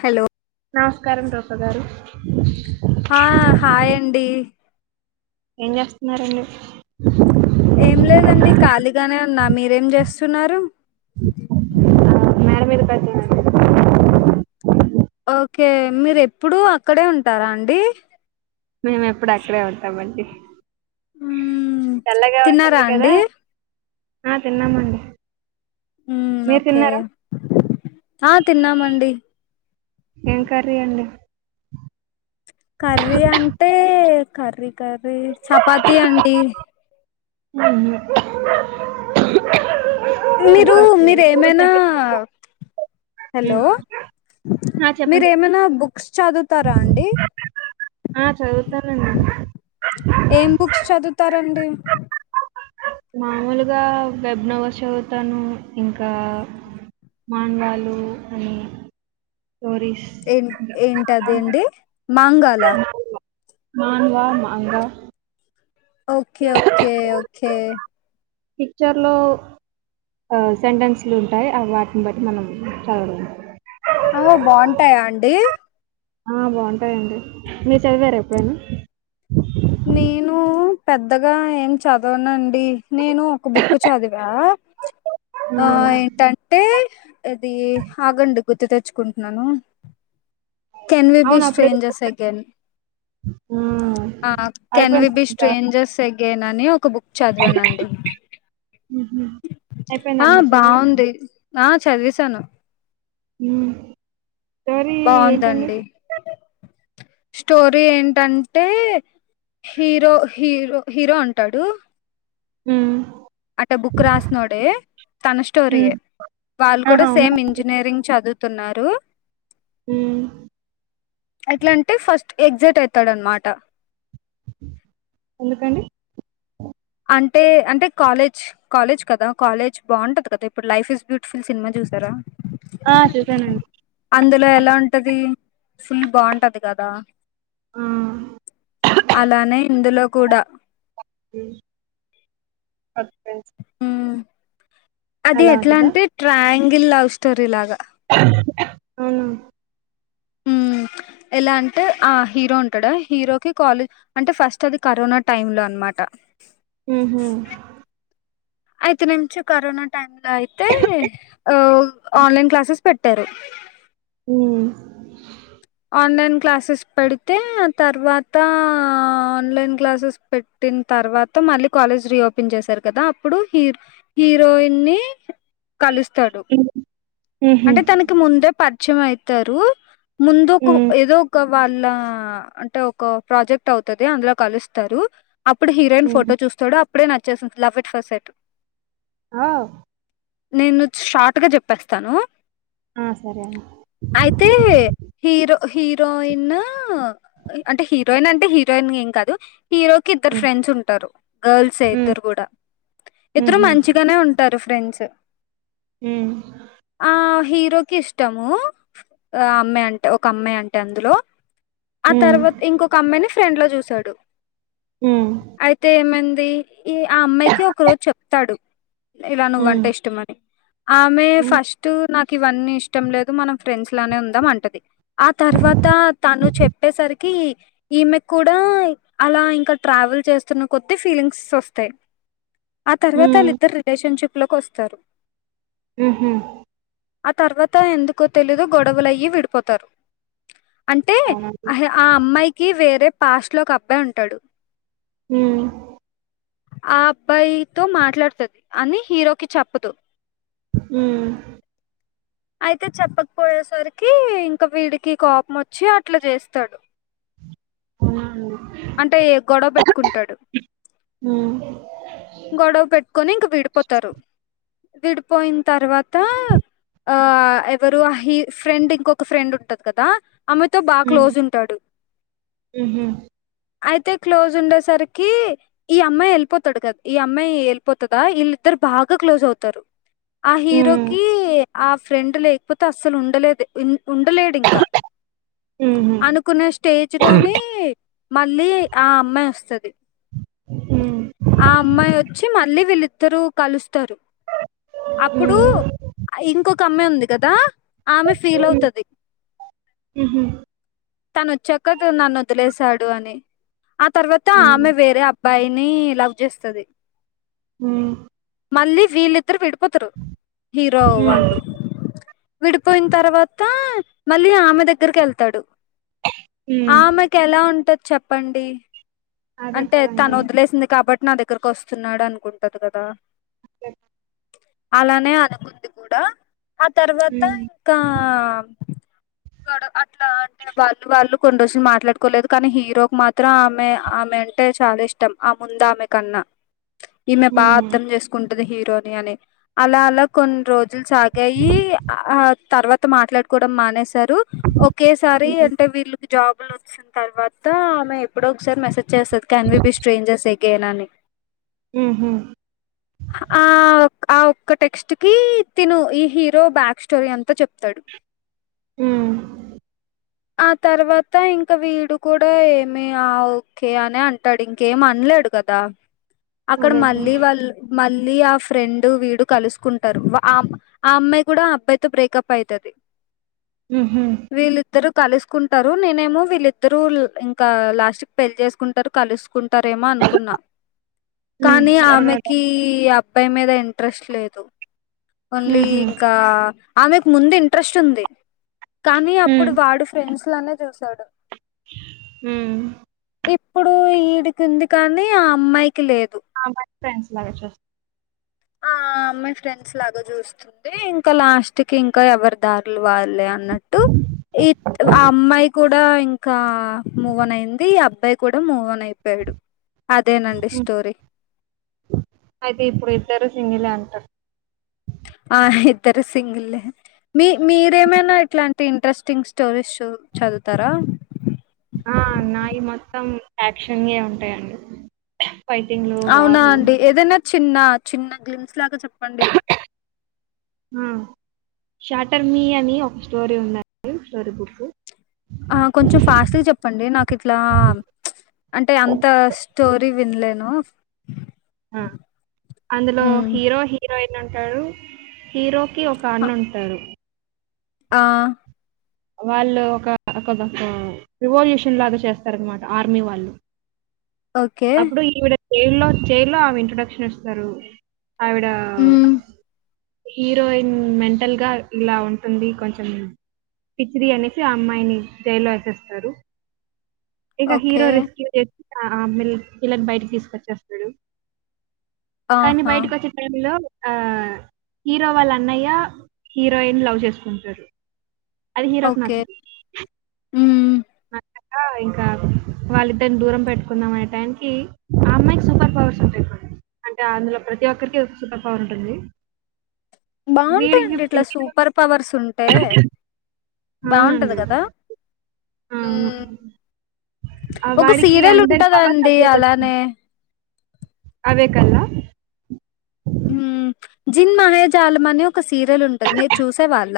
Hello నమస్కారం రూపగారు ఆ హాయండి ఏం చేస్తున్నారండి ఏం లేదండి ఖాళీగానే ఉన్నా మీరేం చేస్తున్నారు మేడ మీదకొచ్చినాను ఓకే మీరు ఎప్పుడు అక్కడే ఉంటారా అండి మేము ఎప్పుడు అక్కడే ఉంటామండి మ్మ్ తిన్నారా తెల్లగాఉంట్టుంది కదా అండి ఆ తిన్నామండి ఉ మీరు ఓకే తిన్నారా ఆ తిన్నామండి ఏం కర్రీ అండి కర్రీ అంటే కర్రీ కర్రీ చపాతి అండి ఏమిలే మీరు మీరేమైనా ఉమ్. హలో ఆ చెప్పండి చెప్పండి మీరేమైనా బుక్ క్స్ చదువుతారా అండి ఆ చదువుతానండి. ఏం బుక్స్ చదువుతారండి. మామూలుగా వెబ్ నవల్ చదువుతాను ఇంకా మాంగాలు అని స్టోరీ ఏ ఏంటది అండి మాంగాళ manga manga okay okay okay పిక్చర్లో సెంటెన్స్లు ఉంటాయి వాటిని బట్టి మనం చదవడం ఒ బావుంటాయా అండి ఆ బావుంటాయండి మీరు చదివార ఎప్పుడైనా నేను పెద్దగా ఏం చదవనండి నేను ఒక బుక్ చదివా ఆ హ్మ్. ఏంటంటే అది ఆగండి గుర్తు తెచ్చుకుంటున్నాను కెన్ వి బీ అవును. అప్పుడే స్ట్రేంజస్ అగేన్ హ్మ్. ఆ కెన్ వి అయిపోయిందా బి ఇంకా? స్ట్రేంజర్స్ ఎగేన్ అని ఒక బుక్ చదివానండి హుహు. అయిపోయిందా ఆ మరి చదవడం? బావుంది ఆ చదివేసాను మ్ స్టోరీ ఏంటండి బాగుందండి స్టోరీ ఏంటంటే హీరో హీరో హీరో ఉంటాడు హ్మ్ అట్ట బుక్ రాస్నోడే తన హ్మ్. స్టోరియే వాళ్ళు ఆహా! కూడా అవునా? సేమ్ ఇంజనీరింగ్ చదువుతున్నారు హ్మ్. ఎట్లంటే ఫస్ట్ ఎగ్జైట్ అయితాడన్నమాట ఎందుకండి అంటే అంటే కాలేజ్ కాలేజ్ కదా కాలేజ్ బావుంటది కదా ఇప్పుడు లైఫ్ ఇస్ బ్యూటిఫుల్ సినిమా చూసారా ఆ చూసానండి లో ఎలా ఉంటది ఫుల్ బావుంటది కదా హ్మ్ అలానే ఇందులో కూడా హ్మ్. కొత్త పెన్స్ అది ఎట్లా ఉంటదా? అంటే ట్రాయాంగిల్ లవ్ స్టోరీ లాగా అవునా హ్మ్ ఎలా అంటే ఆ హీరో ఉంటాడా హీరో కి కాలే అంటే ఫస్ట్ అది కరోనా టైంలో అనమాట ట్ట మ్ హు అయితేనుంచి కరోనా టైమ్ లో అయితే ఓ ఓ ఆన్లైన్ క్లాసెస్ పెట్టరు ఉ ఆన్లైన్ క్లాసెస్ పెడితే ఆతర్వాతా ఆన్లైన్ క్లాసెస్ పెట్టిన తర్ తర్వాత మళ్ళీ కాలేజ్ రీయోపెన్ చేశారు కదా అప్పుడు హీర్ హీరోయిన్ ని కలుస్తాడు హ్మ్. హుహు. అంటే తనకి ముందే పరిచయం అయితారు ముందుకు హ్మ్. ఏదో ఒక వాళ్ళా అంటే ఒక ప్రాజెక్ట్ అవుతది అందులో కొలుస్తారు అప్పుడు హీరోయిన్ ఫోటో హ్మ్. చూస్తాడు అప్పుడే నచ్చేసిన్ లవ్ ఎట్ ఫస్ట్ సైట్ అ నేను షార్ట్గ్ జేప్పేస్తాను ఆ సరే అండి హీరో హీరోయిన్ అంటే హీరోయిన్ అంటే హీరోయిన్ ఏం కాదు హీరోకి ఇద్దరు హ్మ్. ఫ్రెండ్స్ ఉంటారు గార్ల్స్ హ్మ్. ఇద్దరు కూడా ఇద్దరు హుహు. మంచిగానే ఉంటారు ఫ్రెంచ్ హ్మ్. ఆ హీరోకి ఇష్టము అఅమ్మాయి అంటే ఒక అమ్మాయి అంటే అందులో ఆ హ్మ్. తర్వాత ఇంకొ ఒక అమ్మాయిని ఫ్రెండ్ లో చూసాడు హ్మ్. అయితే ఏమంది దికిఈ ఆ అమ్మాయికి ఒక రోజు చెప్తాడు ఇలా నువ్వ హ్మ్. అంటే ఇష్టమ అని ఆమె ఏ హ్మ్. ఫస్ట్ నాకు ఇవన్నీ ఇష్టం లేదు మనం ఫ్రెండ్స్ లానే ఉందాం అంట అది ఆ తర్వాత తను చెప్పేసరికి ఈమె కూడా అలా ఇంకా ట్రా ట్రావెల్ చేస్తున్న కొత్త ఫీలింగ్స్ వస్తాయి ఆ తర్వాత వాళ్ళి హ్మ్. ఇద్దరు రిలేషన్ షిప్ లోకి వస్తారు హహ ఆ తర్వాత ఎందుకో తెలీదు గొడవల అయ్యి విడిపోతారు. అంటే అవునండి. ఆ అమ్మాయికి వేరే పాస్ట్ లో ఒక అబ్బాయి ఉంటాడు మ్ ఆ అబ్బాయితో మాట్లాడుతది అని హీరోకి చెప్పదు మ్ అయితే చెప్పకపోయేసరికి ఇంకా వీడికి కోపం వచ్చి అట్లా చేస్తాడు అవునా అండి. అంటే గొడవ పెట్టుకుంటాడు హ గొడవ పెట్టుకొని ఇంక విడిపోతారు విడిపోయిన తర్వాత ఆ ఎవరు అహ ఫ్రెండ్ ఇంకొక ఫ్రెండ్ ఉంట అది కదా ఆమెతో బాగా హ్మ్. క్లోజ్ ఉంటాడు హుహు. అయితే క్లోజ్ ఉండేసరికి ఈ అమ్మాయి వెళ్ళిపోతాడు కదా ఈ అమ్మాయి వెళ్ళిపోతదా వీళ్ళి ఇద్దరు బాగా క్లోజ్ అవుతారు ఆ హీరో హ్మ్. కి ఆ ఫ్రెండ్ లేకపోతే అస్సలు ఉండలేదు ఉండలేడు ఇంకా హుహు. అనుకున్న స్టేజ్ లోనే మళ్ళీ ఆ అమ్మాయి వస్త అది హ్మ్. ఆ అమ్మాయి వచ్చి మళ్ళీ వీళ్ళి ఇద్దరూ కలుస్తారు అప్పుడు హ్మ్. ఇంకొక అమ్మ ఉంది కదా ఆమె ఫీల్ అవుతఅది హహ తను వచ్చాక నన్ను వదిలేసాడు అని ఆ తర్వాత అవును. ఆమె వేరే అ బ్బాయి ని లవ్ చేస్త అది ఊ మళ్ళీ వీళ్ళిద్దరు విడిపోతారు హీరో హ్మ్. వాళ్ళు విడిపోయిన తర్వాత మళ్ళీ ఆమె దగ్గరికి వెళ్తాడు హ్మ్. ఆమెకు ఎలా ఉంటది చెప్పండి అదే అంటే కదే తను వదిలేసింది కాబట్టి నా దగ్గరకు వస్తున్నాడు అనుకుంటది కదా అతే అలానే అనుకుంది కూడా ఆ తర్వాత హ్మ్. ఇంకా అట్లా అంటే వాళ్ళు వాళ్ళు కొన్ని రోజులు మాట్లాడుకోలేదు కానీ హీరోకి మాత్రం ఆమె ఆమె అంటే చాలా ఇష్టం ఆ ముంద ఆమె కన్నా ఈమె పా హ్మ్. అర్థం చేసుకుం టది హీరోని అని అలా అలా కొన్ని రోజులు సాగాయి ఆ తర్వాత మాట్లాడు కోడం మానేశారు ఒకేసారి హుహు. అంటే వీళ్ళు. జాబు లోచ్చిన తర్వాత ఆమె ఎప్పుడో ఒకసారి మెసేజ్ చేస్తది క్యాన్ బి బిష్ స్ట్రెయింజర్స్ అగైన్ అని ఊహు ఆ ఒక్ ఆ ఒక్క టెక్స్ట్ కి తిను ఈ హీరో బ్యాక్ స్టోరీ అంతా చెప్తాడు ఊ ఆ తర్వాత ఇంకా వీడు కూడా ఏమి ఆ ఓకే అని అంటాడు ఇంకేం అన్ లేడు కదా అక్కడ అదే కదా! మళ్ళీ వాల్ మళ్ళీ ఆఫ్ ఫ్రెండ్ వీడు కలుసుకుంటారు వ ఆ ఆ అమ్మాయి కూడా అబ్బాయితో బ్రేకప్ ఐతది ఊహు కలుసుకుంటారు నేనేమో వీళ్ళిద్దరు ఇంకా లాస్ట్క్ పెళ్ళి చేసుకుంటారు కలుసుకుంటారేమో అనుకున్న హ్మ్. కానీ జరగాలి. ఆమెకి ఆ అబ్బాయి మీద ఇంట్రెస్ట్ లేదు. ఓన్లీ హుహు. ఇంకా ఆమెకు ముందు ఇంట్రెస్ట్ ఉంది కానీ అప్ అప్పుడు హ్మ్. వాడు ఫ్రెండ్స్ లానే చూశాడు ఊ ఇప్పుడు ఈడికి ఉంది కానీ ఆ అమ్మాయి ఆ అమ్మాయి ఫ్రెండ్స్ లాగా చూస్ ఆ అమ్మాయి ఫ్రెండ్స్ లాగా చూస్తుంది ఇంకా లాస్ట్ కి ఇంకా ఎవరి దారులు వార్ లే అన్నట్టు ఈత్ ఆ అమ్మాయి కూడా కూడా ఇంకా మూవన్ అయింది అబ్బాయి కూడా మూవాన్ అయిపోయాడు. అదేనండి హ్మ్. స్టోరి అయితే ఇప్పుడు ఇద్దరు సింగిలే అంట ఆ ఇద్దరు సింగిలే మీ మీరేమైనా ఇట్లాంటి ఇంట్రెస్టింగ్ స్టోరీస్ చు చదువుతారా ఆ నాయి మొత్తం యాక్షన్ ఏ ఉంటాయండి. ఫైటింగ్లు అవునా వార్లు అండి ఏదైనా చిన్న చిన్న గ్లిమ్స్ లాగా చెప్పండి అ షాటర్ మీ అని ఒక స్టోరీ ఉంది స్టోరీ బుకు ఆ కొంచెం ఫాస్ట్గా చెప్పండి నాకు ఇట్లా ప్చ్ అంటే అంత స్టోరీ విన్లేను అ అందులో హ్మ్ హీరో హీరోయిన్ ఉంటరు హీరో కి ఒక హ అన్ను ఉంటరు ఆ వాళ్ళు ఒక ఒక రివల్యూషన్ లాగా చేస్తారనమాట ఆర్మీ వాళ్ళు ఓకే అప్పుడు ఈవిడ చేల్లో చేల్లో ఆవి ఇంట్రొడక్షన్ ఇస్తారు ఆవిడ మ్మ్ హీరోయిన్ మెంటల్ గా ఇలా ఉంటుంది కొంచెం పిచి అనేసి ఆ అమ్మాయిని జయలో వేసేస్తారు ఇక ఓకే హీరో రెస్క్యూ చేసి మి పిల్లన్ బయటికి తీసుకొచ్చేస్తాడు కానీ ఆహా బయటకి వచ్చే టైమ్ లో ఆ హీరో వాళ్ళ అన్నయ్య హీరోయిన్ లవ్ చేసుకుంటారు అది హీరోకి ఓకే నాచ్ హ్మ్ ఇంకా వాళ్ళిద్దరిని దూరం పెట్టుకుందాం అనే టైనికి ఆ అమ్మాయికి సూపర్ పవర్స్ ఉంటాయి అంటే అందులో ప్రతి ఒక్కరికి సూపర్ పవర్ ఉంటుంది వీడికి బాగుంటాయిండి ఇట్లా సూపర్ పవర్స్ ఉంటే బాగుంటది అవునండి కదా అవును ఆ! ఒక వాడికి సీరియల్ అందరి ఉంటందా పవర్ అండి అలానే అదే కదా హ్మ్ జిన్ మహేజాలం అని ఒక సీరియల్ ఉంటది మీరు చూసే వాళ్ళ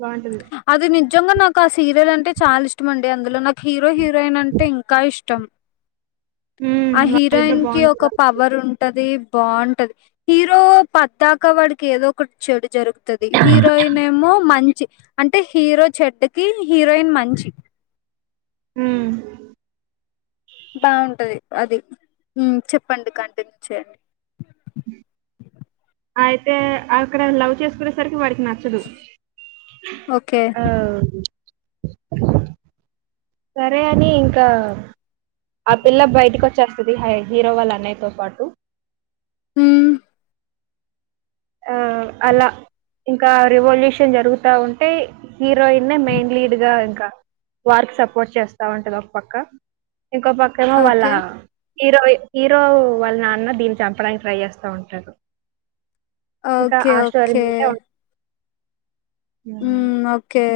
బాగుంటది నిజంగా నాకు ఆ సీరియల్ అంటే చాలా ఇష్టంమండి అందులో నాకు హీరో హీరోయిన్ అంటే ఇంకా ఇష్టం హ్మ్. ఆ వాళ్ళిద్దరు హీరోయిన్ కి ఒక బావుంటారు. పవర్ ఉంటది బాగుంటది హీరో పద్దాకా వాడికి ఏదో ఒకటి చెడు జరుగుతుంది తది హీరోయిన్ ఏమో మంచి అంటే హీరో చెడ్కి హీరోయిన్ మంచి మ్మ్ బాగుంటది అది చెప్పండి కంటిన్యూ చేయండి హ అయితే అక్కడ లవ్ చేసుకునేసరికి వాడికి నాచ్చదు ఓకే అ సరే అని ఇంకా ఆ పిల్ల బయటకి వచ్చేస్తుది హీరో వాళ్ళ అన్నయ్యతో పాటు మ్మ్ ఆ అలా ఇంకా రివల్యూషన్ జరుగుతా ఉంటే హీరోయినే మెయిన్ లీడ్ గా ఇంకా వార్క్ సపోర్ట్ చేస్తా ఉంటది ఒక పక్క ఇంకో పక్కమో వాళ్ళ ఓకే హీరో హీరో వాళ్ళ నాన్న దీన్ని చంపడానికి ట్రై చేస్తా ఉంటారు ఇంకా ఓకే ఆ స్టోరీ ఓకే మీదే హ్మ్ మ్మ్ ఓకే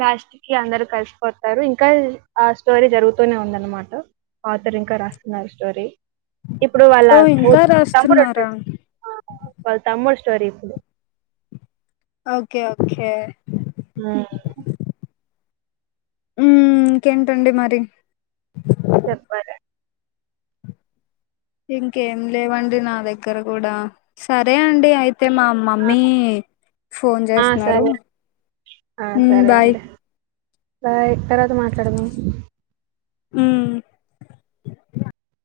లాస్ట్ కి అందరు కలిసిపోతారు ఇంకా ఆ స్టోరీ జరుగుతూనే ఉందన్నమాట ఆతర్ ఇంకా రాస్తున్నారు స్టోరీ ఇప్పుడు వాళ్ళ ఓ ఇంకా తమ్ముడు వ రాస్తున్నారా వాళ్ళ తమ్ముడు స్టోరీ ఇప్పుడు ఓకే ఓకే ఆ హ్మ్ ఇంకేంటండి మరి చెప్పాలా ఇంకేం లేవండి నా దగ్గర కూడా సరే అండి అయి తే మా ఆ! మమ్మీ ఫోన్ ఆ! చేస్తున్నారు సరే. ఆ ఉమ్ సరే బాయ్ అండి బాయ్ తర్వాత మాట్లాడదాం ఉమ్